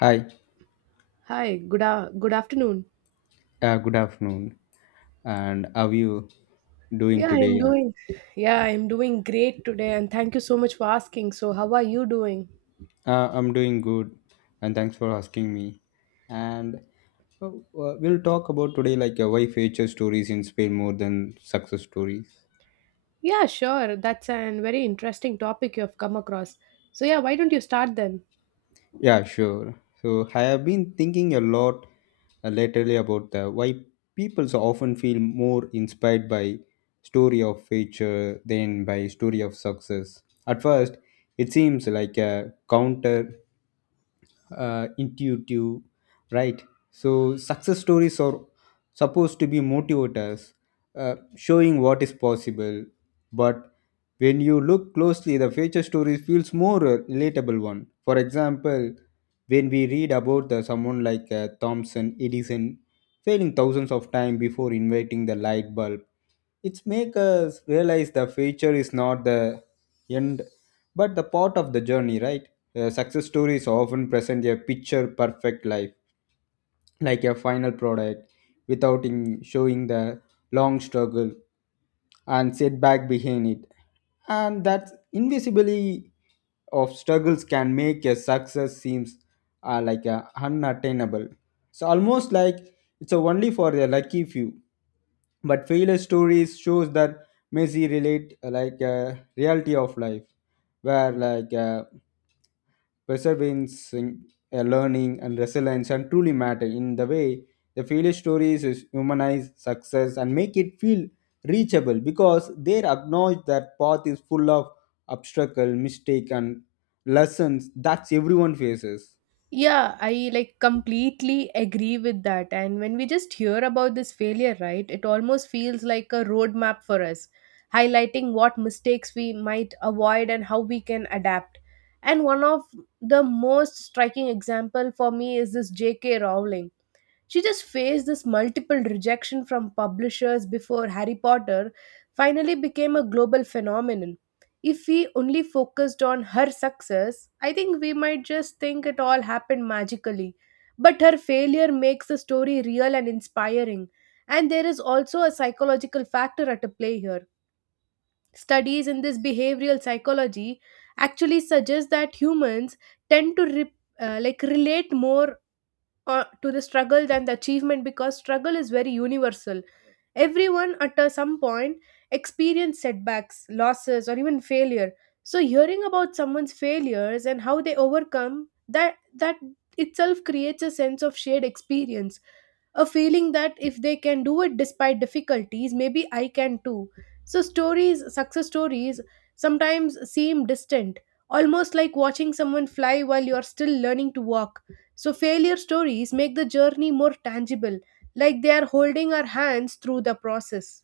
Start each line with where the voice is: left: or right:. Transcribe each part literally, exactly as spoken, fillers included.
left: Hi,
right: Hi, good a good afternoon.
left: uh, good afternoon. And how are you doing
right: Yeah, I'm
left: today?
right: doing. Yeah, I'm doing great today, and thank you so much for asking. So, how are you doing?
left: Uh, I'm doing good, and thanks for asking me. And uh, uh, we'll talk about today like uh, why future stories inspire more than success stories.
right: Yeah, sure. That's a very interesting topic you have come across. So, yeah, why don't you start then?
left: Yeah, sure. So I have been thinking a lot uh, lately about the why people so often feel more inspired by story of future than by story of success. At first, it seems like a counter uh, intuitive, right? So success stories are supposed to be motivators, uh, showing what is possible. But when you look closely, the future story feels more uh, relatable one. For example, when we read about uh, someone like uh, thomson edison failing thousands of times before inventing the light bulb, it's make us realize the future is not the end but the part of the journey, right? Uh, success stories often present a picture perfect life, like a final product, without in showing the long struggle and setback behind it. And that invisibility of struggles can make a success seems uh, like a unattainable. So almost like it's only for the lucky few. But failure stories shows that Messi relate uh, like a reality of life, where like. Uh, perseverance, in- uh, learning, and resilience and truly matter in the way the failure stories is humanize success and make it feel reachable, because they acknowledge that path is full of obstacle, mistake, and lessons that everyone faces.
right: Yeah, I like completely agree with that. And when we just hear about this failure, right, it almost feels like a roadmap for us, highlighting what mistakes we might avoid and how we can adapt. And one of the most striking example for me is this J K. Rowling. She just faced this multiple rejection from publishers before Harry Potter finally became a global phenomenon. If we only focused on her success, I think we might just think it all happened magically. But her failure makes the story real and inspiring. And there is also a psychological factor at a play here. Studies in this behavioral psychology actually suggest that humans tend to re- uh, like relate more uh, to the struggle than the achievement because struggle is very universal. Everyone at a, some point experience setbacks, losses, or even failure. So hearing about someone's failures and how they overcome that that itself creates a sense of shared experience, a feeling that if they can do it despite difficulties, maybe I can too. So, stories, success stories, sometimes seem distant, almost like watching someone fly while you are still learning to walk. So, failure stories make the journey more tangible, like they are holding our hands through the process.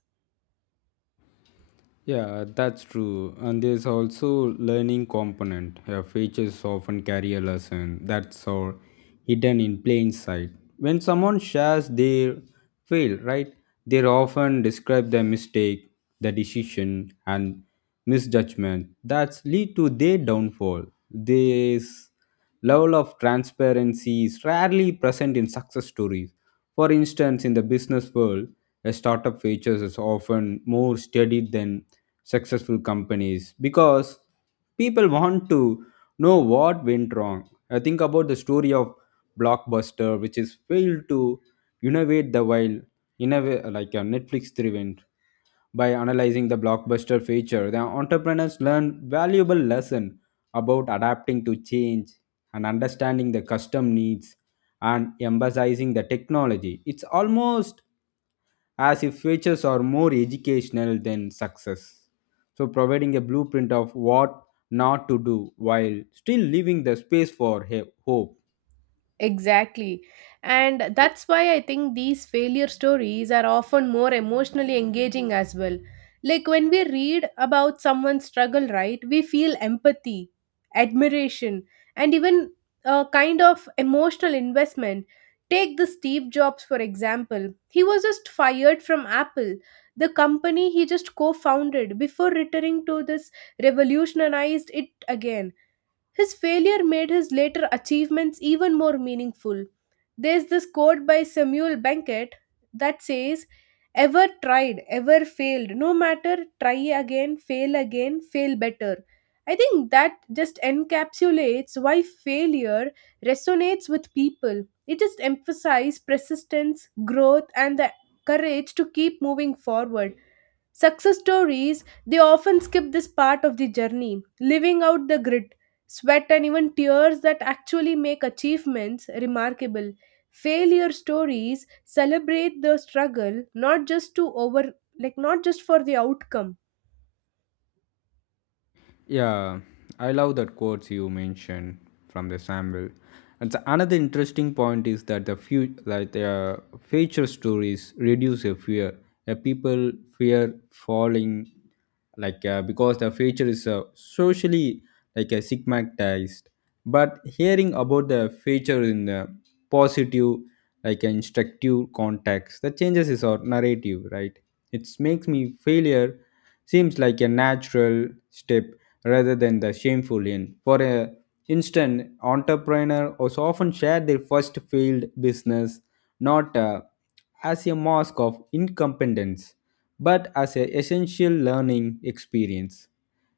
left: Yeah, that's true. And there's also learning component. Her features often carry a lesson that's all hidden in plain sight. When someone shares their fail, right, they often describe their mistake, the decision, and misjudgment that lead to their downfall. This level of transparency is rarely present in success stories. For instance, in the business world, a startup features is often more studied than successful companies because people want to know what went wrong. I think about the story of Blockbuster, which is failed to innovate the while innov- like a Netflix driven. By analyzing the blockbuster feature, the entrepreneurs learn valuable lesson about adapting to change and understanding the custom needs and emphasizing the technology. It's almost as if features are more educational than success, so providing a blueprint of what not to do while still leaving the space for he- hope.
right: Exactly. And that's why I think these failure stories are often more emotionally engaging as well. Like when we read about someone's struggle, right, we feel empathy, admiration, and even a kind of emotional investment. Take the Steve Jobs, for example. He was just fired from Apple, the company he just co founded, before returning to this revolutionized it again. His failure made his later achievements even more meaningful. There's this quote by Samuel Beckett that says, "Ever tried, ever failed, no matter, try again, fail again, fail better." I think that just encapsulates why failure resonates with people. It just emphasizes persistence, growth, and the courage to keep moving forward. Success stories, they often skip this part of the journey, leaving out the grit, sweat, and even tears that actually make achievements remarkable. Failure stories celebrate the struggle, not just to over, like, not just for the outcome.
left: Yeah, I love that quotes you mentioned from the Samuel. And so another interesting point is that the few like the future stories reduce a fear. A people fear falling, like uh, because the future is uh, socially like a stigmatized. But hearing about the future in the positive, like instructive context, that changes is our narrative, right? It makes me failure seems like a natural step rather than the shameful end. For a instant, entrepreneur also often share their first failed business not uh, as a mask of incompetence, but as an essential learning experience.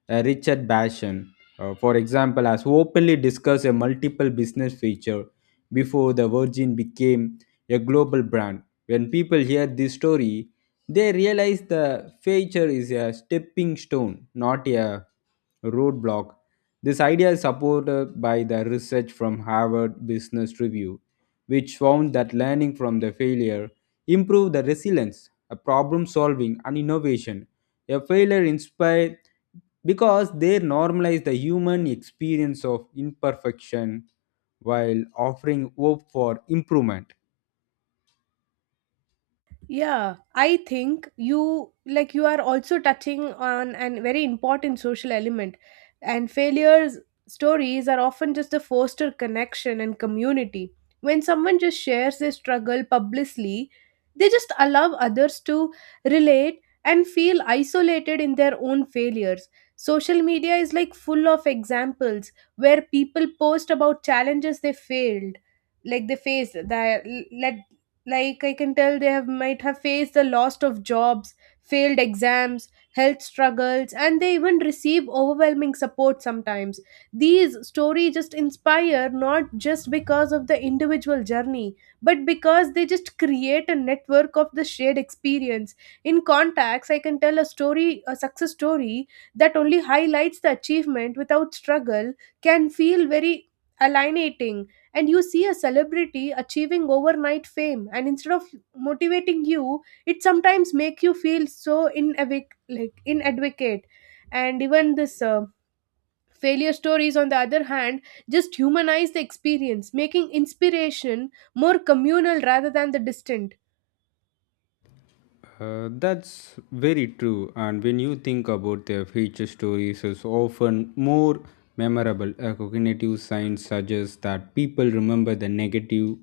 left: Uh, Richard Basham, uh, for example, has openly discussed a multiple business feature before the Virgin became a global brand. When people hear this story, they realize the feature is a stepping stone, not a roadblock. This idea is supported by the research from Harvard Business Review, which found that learning from the failure improved the resilience, uh, problem solving, and innovation. A failure inspires because they normalize the human experience of imperfection while offering hope for improvement.
right: Yeah, I think you like you are also touching on an very important social element, and failures stories are often just a foster connection and community. When someone just shares their struggle publicly, they just allow others to relate and feel isolated in their own failures. Social media is like full of examples where people post about challenges they failed, like they faced that, let, like I can tell they have might have faced the loss of jobs, failed exams, health struggles, and they even receive overwhelming support. Sometimes these stories just inspire not just because of the individual journey, but because they just create a network of the shared experience. In context, I can tell a story, a success story that only highlights the achievement without struggle, can feel very alienating. And you see a celebrity achieving overnight fame, and instead of motivating you, it sometimes make you feel so inadequate, like inadequate And even this uh, failure stories on the other hand just humanize the experience, making inspiration more communal rather than the distant.
left: Uh, that's very true. And when you think about their feature stories, is often more memorable. Uh, cognitive science suggests that people remember the negative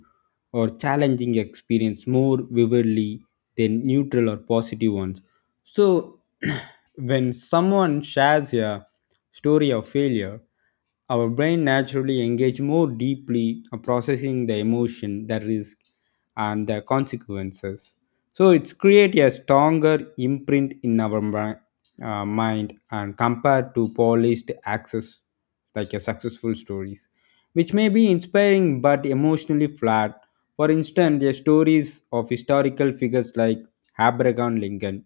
left: or challenging experience more vividly than neutral or positive ones. So, when someone shares a story of failure, our brain naturally engage more deeply, uh, processing the emotion, the risk, and the consequences. So it's create a stronger imprint in our mi- uh, mind, and compared to polished access like a successful stories, which may be inspiring but emotionally flat. For instance, the stories of historical figures like Abraham Lincoln,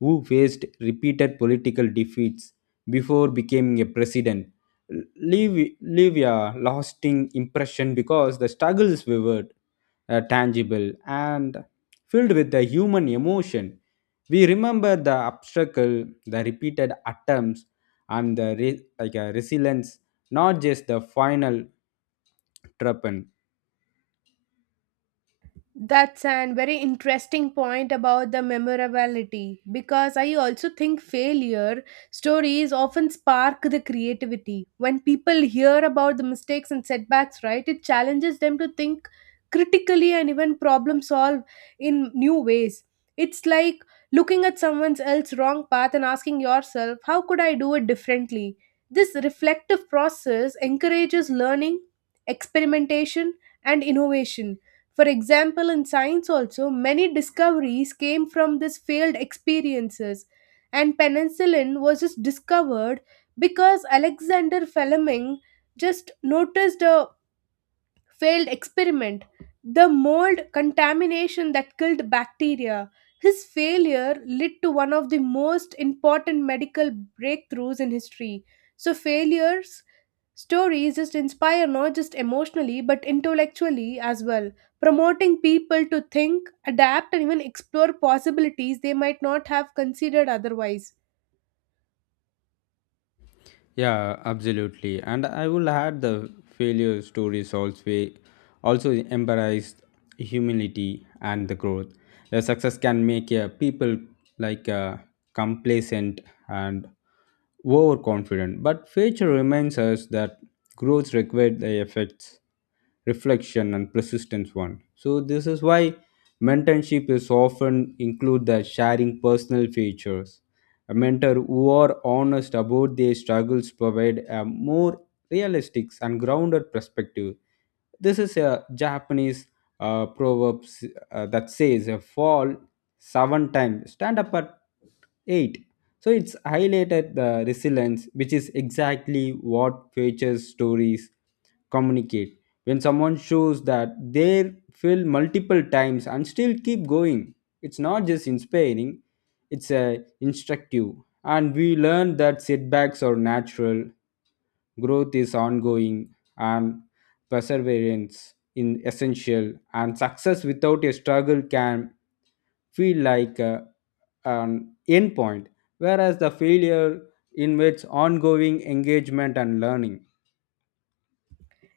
left: who faced repeated political defeats before becoming a president, leave leave a lasting impression because the struggle is vivid, uh, tangible, and filled with the human emotion. We remember the obstacle, the repeated attempts, and the re- like a resilience, not just the final triumph.
right: That's an very interesting point about the memorability because I also think failure stories often spark the creativity. When people hear about the mistakes and setbacks, right, it challenges them to think critically and even problem solve in new ways. It's like looking at someone else's wrong path and asking yourself, how could I do it differently? This reflective process encourages learning, experimentation, and innovation. For example, in science, also, many discoveries came from these failed experiences, and penicillin was just discovered because Alexander Fleming just noticed a failed experiment, the mold contamination that killed bacteria. His failure led to one of the most important medical breakthroughs in history. So, failures stories just inspire not just emotionally but intellectually as well, promoting people to think, adapt, and even explore possibilities they might not have considered otherwise.
left: Yeah, absolutely. And I will add the failure stories also also embrace humility and the growth. The success can make uh, people like uh, complacent and overconfident, but failure reminds us that growth requires the effects, reflection, and persistence. One. So this is why mentorship is often include the sharing personal features. A mentor who are honest about their struggles provide a more realistic and grounded perspective. This is a Japanese uh, proverb s- uh, that says, uh, "Fall seven times, stand up at eight." So it's highlighted the resilience, which is exactly what future stories communicate. When someone shows that they fail multiple times and still keep going, it's not just inspiring, it's uh, instructive, and we learn that setbacks are natural, growth is ongoing, and perseverance in essential. And success without a struggle can feel like uh, an endpoint, whereas the failure invites ongoing engagement and learning.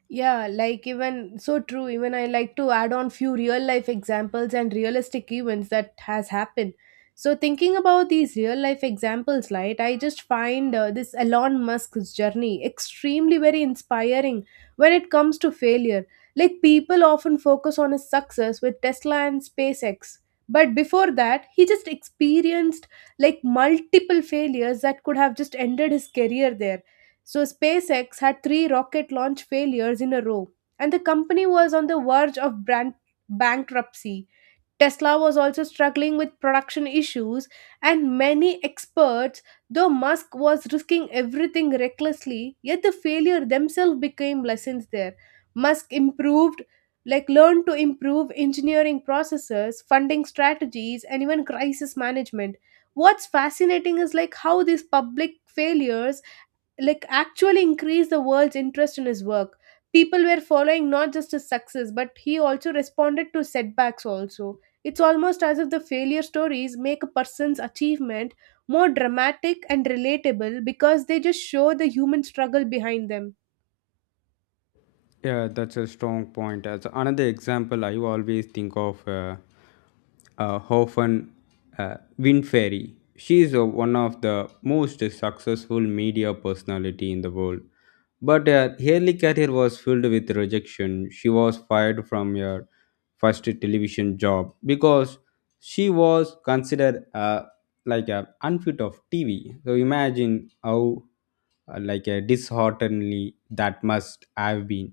right: Yeah, like even so true. Even i like to add on few real life examples and realistic events that has happened. So thinking about these real life examples, right, I just find uh, this Elon Musk's journey extremely very inspiring when it comes to failure. Like people often focus on his success with Tesla and SpaceX, but before that he just experienced like multiple failures that could have just ended his career there. So SpaceX had three rocket launch failures in a row, and the company was on the verge of brand bankruptcy. Tesla was also struggling with production issues, and many experts, though Musk was risking everything recklessly, yet the failure themselves became lessons there. Musk improved, like learned to improve engineering processes, funding strategies, and even crisis management. What's fascinating is like how these public failures like actually increased the world's interest in his work. People were following not just his success but he also responded to setbacks also. It's almost as if the failure stories make a person's achievement more dramatic and relatable because they just show the human struggle behind them.
left: Yeah, that's a strong point. As another example, I always think of uh, uh, Hoffen uh, Winfrey. She is uh, one of the most successful media personality in the world. But uh, her early career was filled with rejection. She was fired from her first television job because she was considered uh, like a unfit of T V. So imagine how uh, like a dishearteningly that must have been.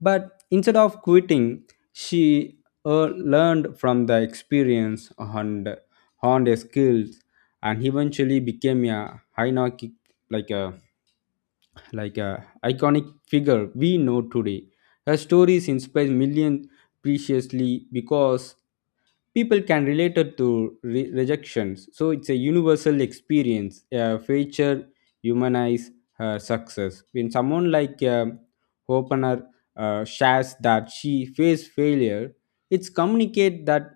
left: But instead of quitting, she uh, learned from the experience and honed her skills and eventually became a high like a like a iconic figure we know today. Her stories inspire millions preciously because people can relate it to re- rejections. So it's a universal experience. A feature humanize her success. When someone like um Hopener uh, shares that she faced failure, it's communicate that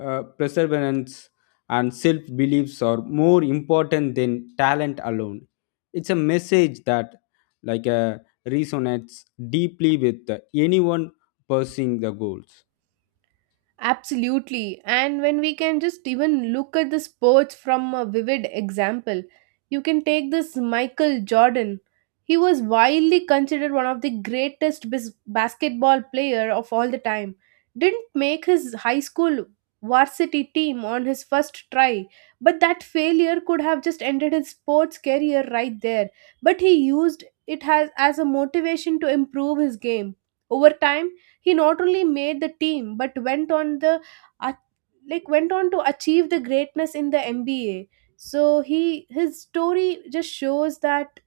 left: uh, perseverance and self beliefs are more important than talent alone. It's a message that like uh, resonates deeply with anyone pursuing the goals.
right: Absolutely. And when we can just even look at the sports from a vivid example, you can take this Michael Jordan. He was widely considered one of the greatest bis- basketball player of all the time. Didn't make his high school varsity team on his first try, but that failure could have just ended his sports career right there. But he used it as, as a motivation to improve his game. Over time, he not only made the team but went on the uh, like went on to achieve the greatness in the N B A. So he his story just shows that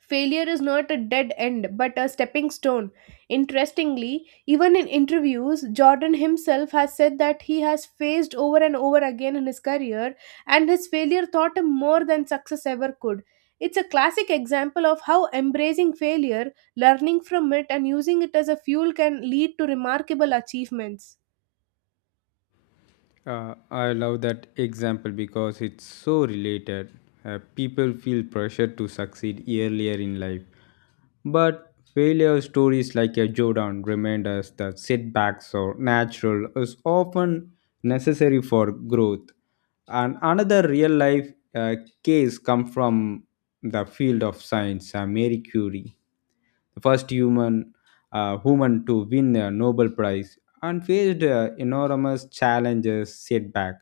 right: failure is not a dead end, but a stepping stone. Interestingly, even in interviews, Jordan himself has said that he has faced over and over again in his career, and his failure taught him more than success ever could. It's a classic example of how embracing failure, learning from it, and using it as a fuel can lead to remarkable achievements.
left: Uh, I love that example because it's so related. Uh, people feel pressure to succeed earlier in life. But failure stories like a Jordan remind us that setbacks are natural is often necessary for growth. And another real life uh, case come from the field of science. uh, Marie Curie, the first human uh, woman to win a Nobel Prize, and faced uh, enormous challenges setback.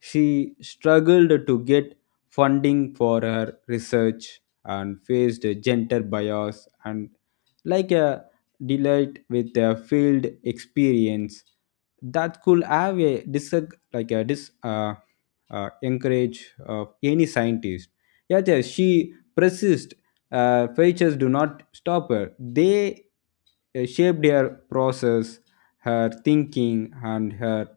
left: She struggled to get funding for her research and faced a gender bias and like a delight with a field experience that could have a dis like a dis uh, uh, encourage of any scientist. Yet uh, she persists. Uh, features do not stop her. They uh, shaped her process, her thinking, and her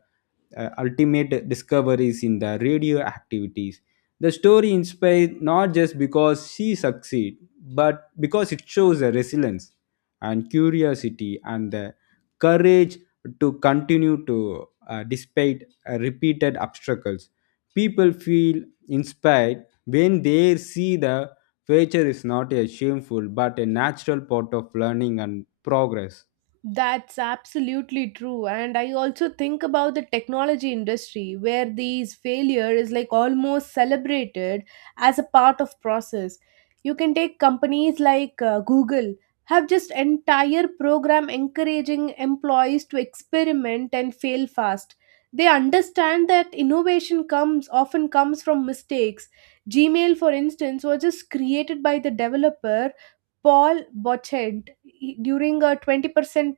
left: uh, ultimate discoveries in the radio activities. The story inspires not just because she succeed, but because it shows her resilience and curiosity and the courage to continue to, uh, despite uh, repeated obstacles. People feel inspired when they see the failure is not a shameful but a natural part of learning and progress.
right: That's absolutely true. And I also think about the technology industry where these failure is like almost celebrated as a part of process. You can take companies like uh, Google, have just entire program encouraging employees to experiment and fail fast. They understand that innovation comes often comes from mistakes. Gmail for instance was just created by the developer Paul Bochent during a twenty percent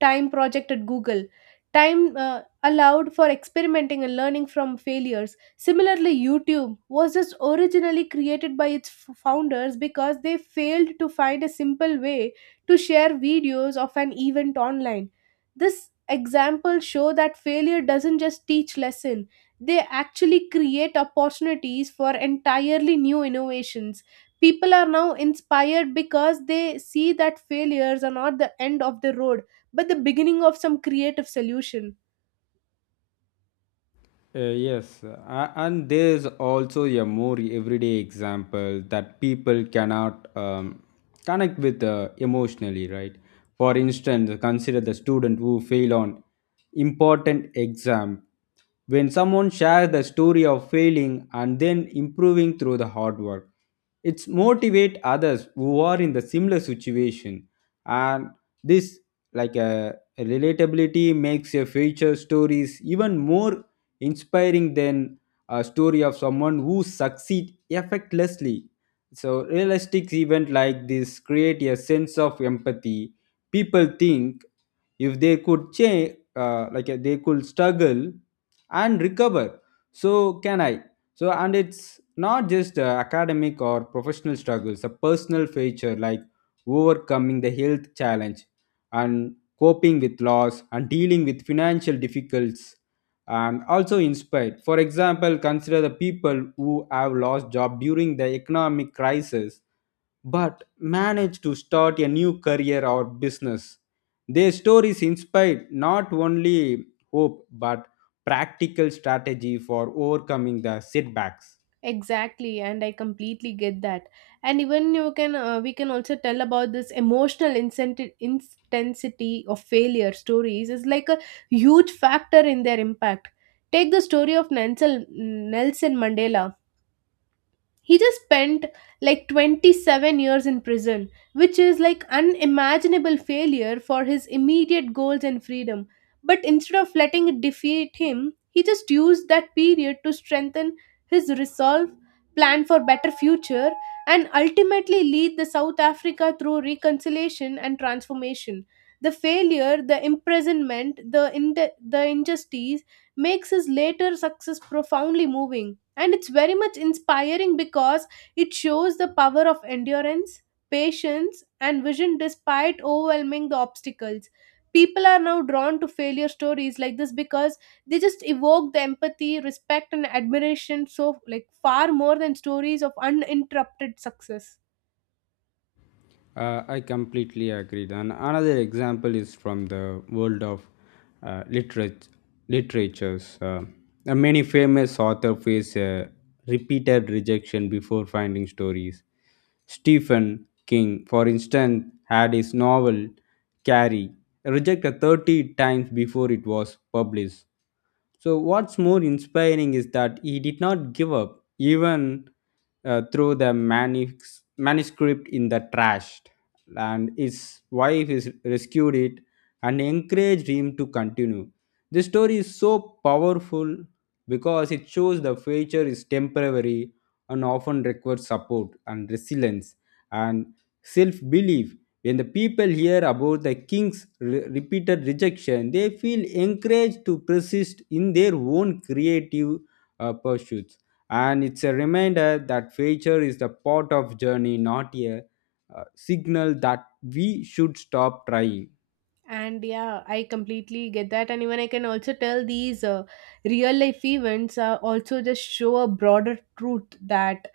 right: time project at Google. Time uh, Allowed for experimenting and learning from failures. Similarly, YouTube was just originally created by its f- founders because they failed to find a simple way to share videos of an event online. This example show that failure doesn't just teach lesson, they actually create opportunities for entirely new innovations. People are now inspired because they see that failures are not the end of the road but the beginning of some creative solution.
left: Uh, yes, uh, a- and there is also a more everyday example that people cannot um, connect with uh, emotionally, right? For instance, consider the student who fail on important exam. When someone shares the story of failing and then improving through the hard work, it's motivate others who are in the similar situation. And this like a relatability makes a future stories even more inspiring than a story of someone who succeed effortlessly. So realistic event like this create a sense of empathy. People think, if they could change uh, like uh, they could struggle and recover, so can I. So and it's not just uh, academic or professional struggles. A personal feature like overcoming the health challenge and coping with loss and dealing with financial difficulties and also inspired. For example, consider the people who have lost job during the economic crisis but managed to start a new career or business. Their stories inspired not only hope but practical strategy for overcoming the setbacks.
right: Exactly, and I completely get that. And even you can uh, we can also tell about this emotional incentive intensity of failure stories is like a huge factor in their impact. Take the story of nelson nelson mandela He just spent like twenty-seven years in prison, which is like unimaginable failure for his immediate goals and freedom. But instead of letting it defeat him, he just used that period to strengthen his resolve, plan for better future, and ultimately lead the South Africa through reconciliation and transformation. The failure, the imprisonment, the, in- the injustice makes his later success profoundly moving. And it's very much inspiring because it shows the power of endurance, patience, and vision despite overwhelming the obstacles. People are now drawn to failure stories like this because they just evoke the empathy, respect, and admiration, so like far more than stories of uninterrupted success.
left: Uh, I completely agree. And another example is from the world of uh, literat- literatures. Uh, uh, many famous authors face uh, repeated rejection before finding stories. Stephen King, for instance, had his novel Carrie rejected thirty times before it was published. So, what's more inspiring is that he did not give up, even uh, through the manus- manuscript in the trash. And his wife is rescued it and encouraged him to continue. This story is so powerful because it shows the future is temporary and often requires support and resilience and self belief. When the people hear about the king's re- repeated rejection, they feel encouraged to persist in their own creative uh, pursuits. And it's a reminder that failure is the part of journey, not a uh, signal that we should stop trying.
right: And yeah, I completely get that. And even I can also tell these uh, real life events uh, also just show a broader truth that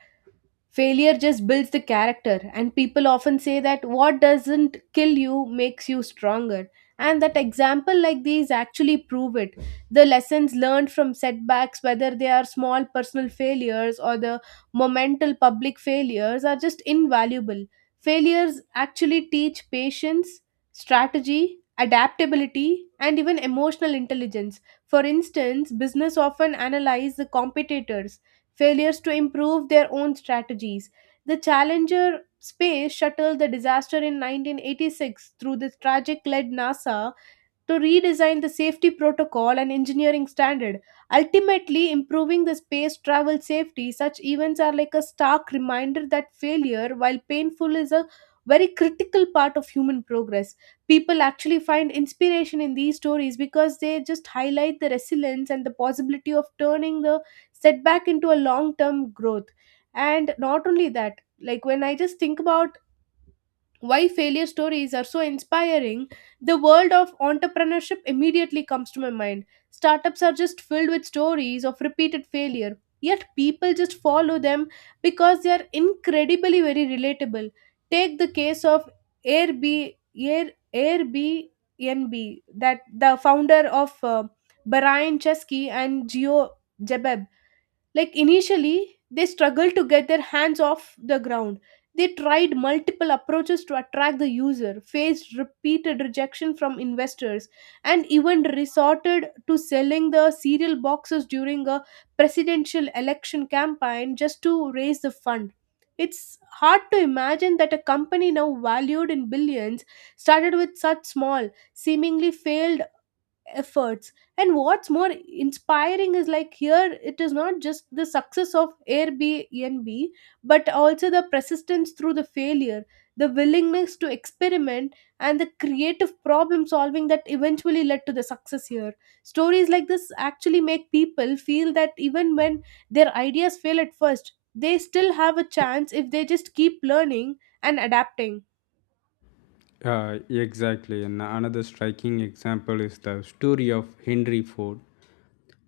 right: failure just builds the character, and people often say that what doesn't kill you makes you stronger. And that example like these actually prove it. The lessons learned from setbacks, whether they are small personal failures or the momental public failures, are just invaluable. Failures actually teach patience, strategy, adaptability, and even emotional intelligence. For instance, business often analyze the competitors failures to improve their own strategies. The Challenger space shuttle, the disaster in nineteen eighty-six, through the tragic led NASA to redesign the safety protocol and engineering standard, ultimately improving the space travel safety. Such events are like a stark reminder that failure, while painful, is a very critical part of human progress. People actually find inspiration in these stories because they just highlight the resilience and the possibility of turning the setback into a long term growth. And not only that, like when I just think about why failure stories are so inspiring, the world of entrepreneurship immediately comes to my mind. Startups are just filled with stories of repeated failure, yet people just follow them because they are incredibly very relatable. Take the case of Airbnb, Air, Airbnb, that the founder of uh, Brian Chesky and Geo Jebab, like initially, they struggled to get their hands off the ground. They tried multiple approaches to attract the user, faced repeated rejection from investors, and even resorted to selling the cereal boxes during a presidential election campaign just to raise the fund. It's hard to imagine that a company now valued in billions started with such small, seemingly failed efforts. And what's more inspiring is, like, here it is not just the success of airbnb but also the persistence through the failure, the willingness to experiment, and the creative problem solving that eventually led to the success here. Stories like this actually make people feel that even when their ideas fail at first, they still have a chance if they just keep learning and adapting.
left: Uh, exactly. And another striking example is the story of Henry Ford.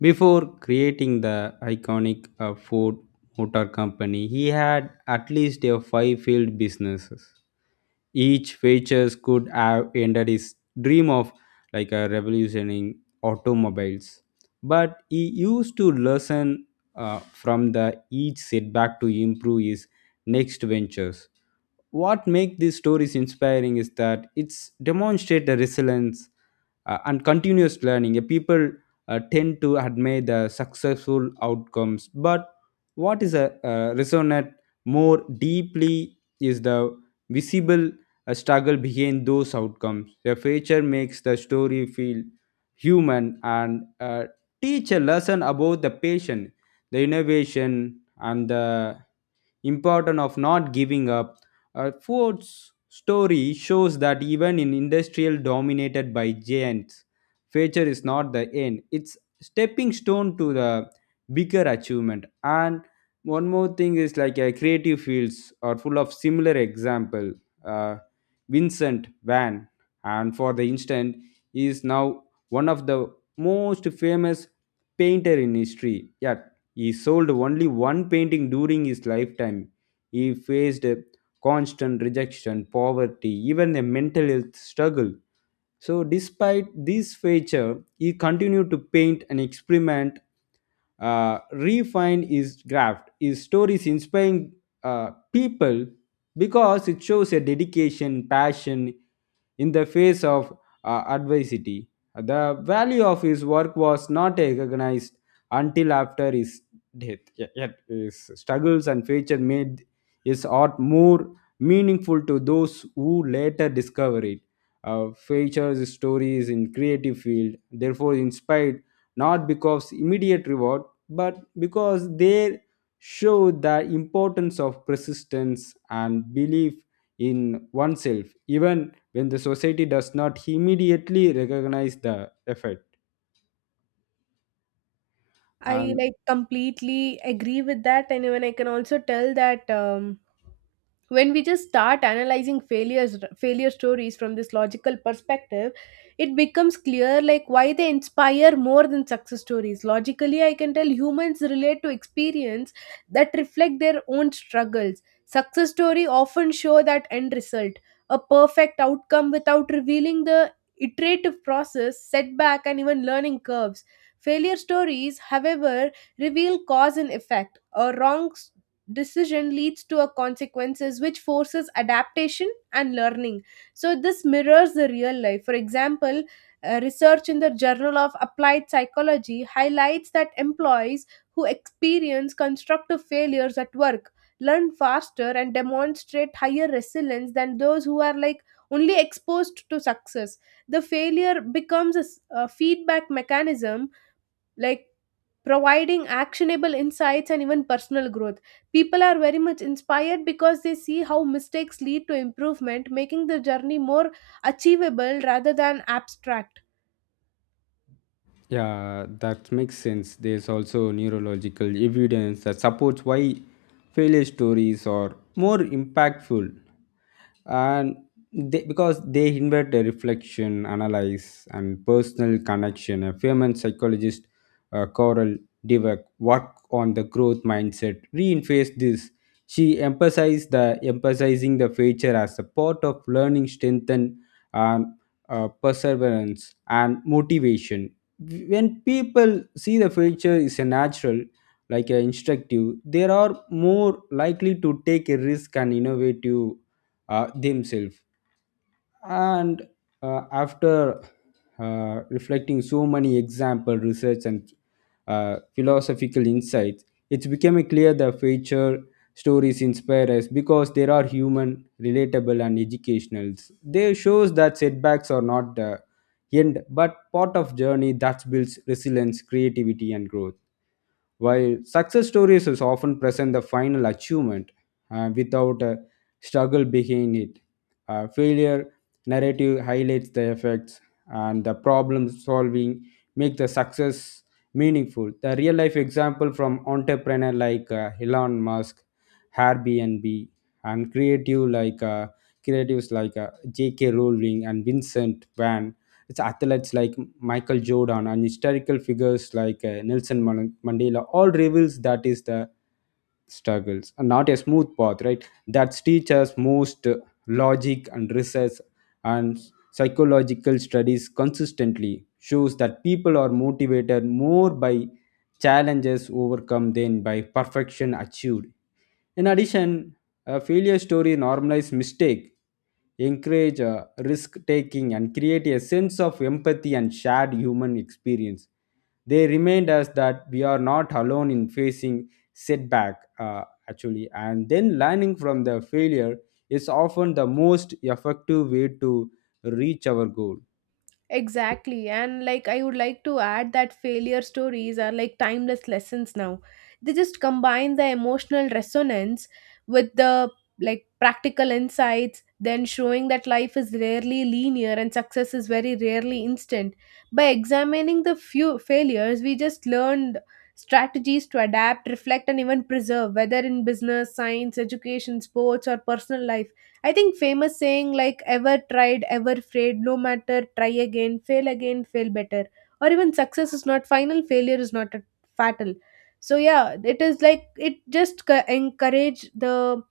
left: Before creating the iconic uh, Ford Motor Company, he had at least a five field businesses. Each features could have ended his dream of like a revolutioning automobiles. But he used to learn uh, from the each setback to improve his next ventures. What makes these stories inspiring is that it's demonstrate the resilience uh, and continuous learning. Uh, People uh, tend to admire the successful outcomes, but what is a uh, resonate more deeply is the visible a struggle behind those outcomes. The feature makes the story feel human and uh, teach a lesson about the patient, the innovation, and the importance of not giving up. Uh, Ford's story shows that even in industrial dominated by giants, feature is not the end. It's stepping stone to the bigger achievement. And one more thing is like uh, creative fields are full of similar example. Uh, Vincent Van, and for the instant, he is now one of the most famous painter in history. Yet he sold only one painting during his lifetime. He faced constant rejection, poverty, even a mental health struggle. So, despite this feature, he continued to paint and experiment, uh, refine his craft. His stories inspiring uh, people because it shows a dedication, passion in the face of uh, adversity. The value of his work was not recognized until after his death. Ye- Yet his struggles and failure made his art more meaningful to those who later discovered it. Uh, features stories in creative field therefore inspired not because immediate reward but because they show the importance of persistence and belief in oneself even when the society does not immediately recognize the effort
right: I
left: and.
right: like completely agree with that, and even I can also tell that um, when we just start analyzing failures failure stories from this logical perspective, it becomes clear like why they inspire more than success stories. Logically, I can tell humans relate to experience that reflect their own struggles. Success story often show that end result, a perfect outcome without revealing the iterative process, setback, and even learning curves. Failure stories, however, reveal cause and effect. A wrong decision leads to a consequences, which forces adaptation and learning. So this mirrors the real life. For example, uh, research in the Journal of Applied Psychology highlights that employees who experience constructive failures at work learn faster and demonstrate higher resilience than those who are like only exposed to success. The failure becomes a s- a feedback mechanism, like, providing actionable insights and even personal growth. People are very much inspired because they see how mistakes lead to improvement, making the journey more achievable rather than abstract.
left: Yeah, that makes sense. There's also neurological evidence that supports why failure stories are more impactful and they, because they invite a reflection, analyze, and personal connection. A famous psychologist, uh, Coral Dweck, work on the growth mindset reinforced this. She emphasized the emphasizing the future as a part of learning, strengthen, and uh, perseverance and motivation when people see the future is a natural like a instructive they are more likely to take a risk and innovative uh, themselves and uh, after uh, reflecting so many example research and uh, philosophical insights it's becoming clear the future stories inspire us because they are human relatable and educational they shows that setbacks are not the end but part of journey that builds resilience creativity and growth while success stories is often present the final achievement uh, without a struggle behind it, uh, failure narrative highlights the effects and the problem solving make the success meaningful. The real life example from entrepreneur like uh, Elon Musk, Airbnb, and creative like uh, creatives like uh, J K. Rowling and Vincent Van it's athletes like Michael Jordan and historical figures like uh, Nelson Man- Mandela all reveals that is the struggles and not a smooth path right that teaches most uh, logic and research and psychological studies consistently shows that people are motivated more by challenges overcome than by perfection achieved in addition a failure story normalize mistake, encourage uh, risk taking, and create a sense of empathy and shared human experience. They remind us that we are not alone in facing setback, uh, actually, and then learning from the failure is often the most effective way to reach our goal.
right: Exactly. And like I would like to add that failure stories are like timeless lessons now. They just combine the emotional resonance with the, like, practical insights, then showing that life is rarely linear and success is very rarely instant. By examining the few failures, we just learned strategies to adapt, reflect, and even preserve, whether in business, science, education, sports, or personal life. I think famous saying like ever tried, ever afraid, no matter, try again, fail again, fail better. Or even success is not final, failure is not a fatal. So yeah, it is like it just co- encourage the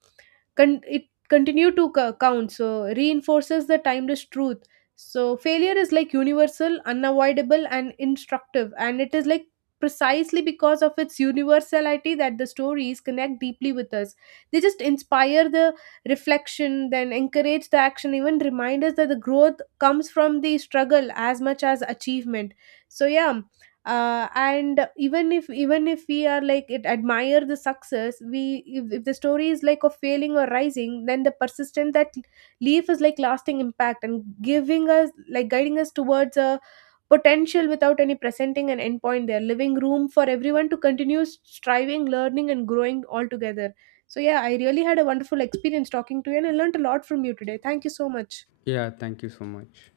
right: Con- it continue to co- count, so reinforces the timeless truth. So failure is like universal, unavoidable, and instructive, and it is like precisely because of its universality that the stories connect deeply with us. They just inspire the reflection, then encourage the action, even remind us that the growth comes from the struggle as much as achievement. So yeah, uh, and even if even if we are like it admire the success, we if, if the story is like of failing or rising, then the persistent that leaf is like lasting impact and giving us, like, guiding us towards a potential without any presenting an endpoint there, leaving room for everyone to continue striving, learning, and growing all together. So yeah, I really had a wonderful experience talking to you and I learned a lot from you today. Thank you so much.
left: Yeah, thank you so much.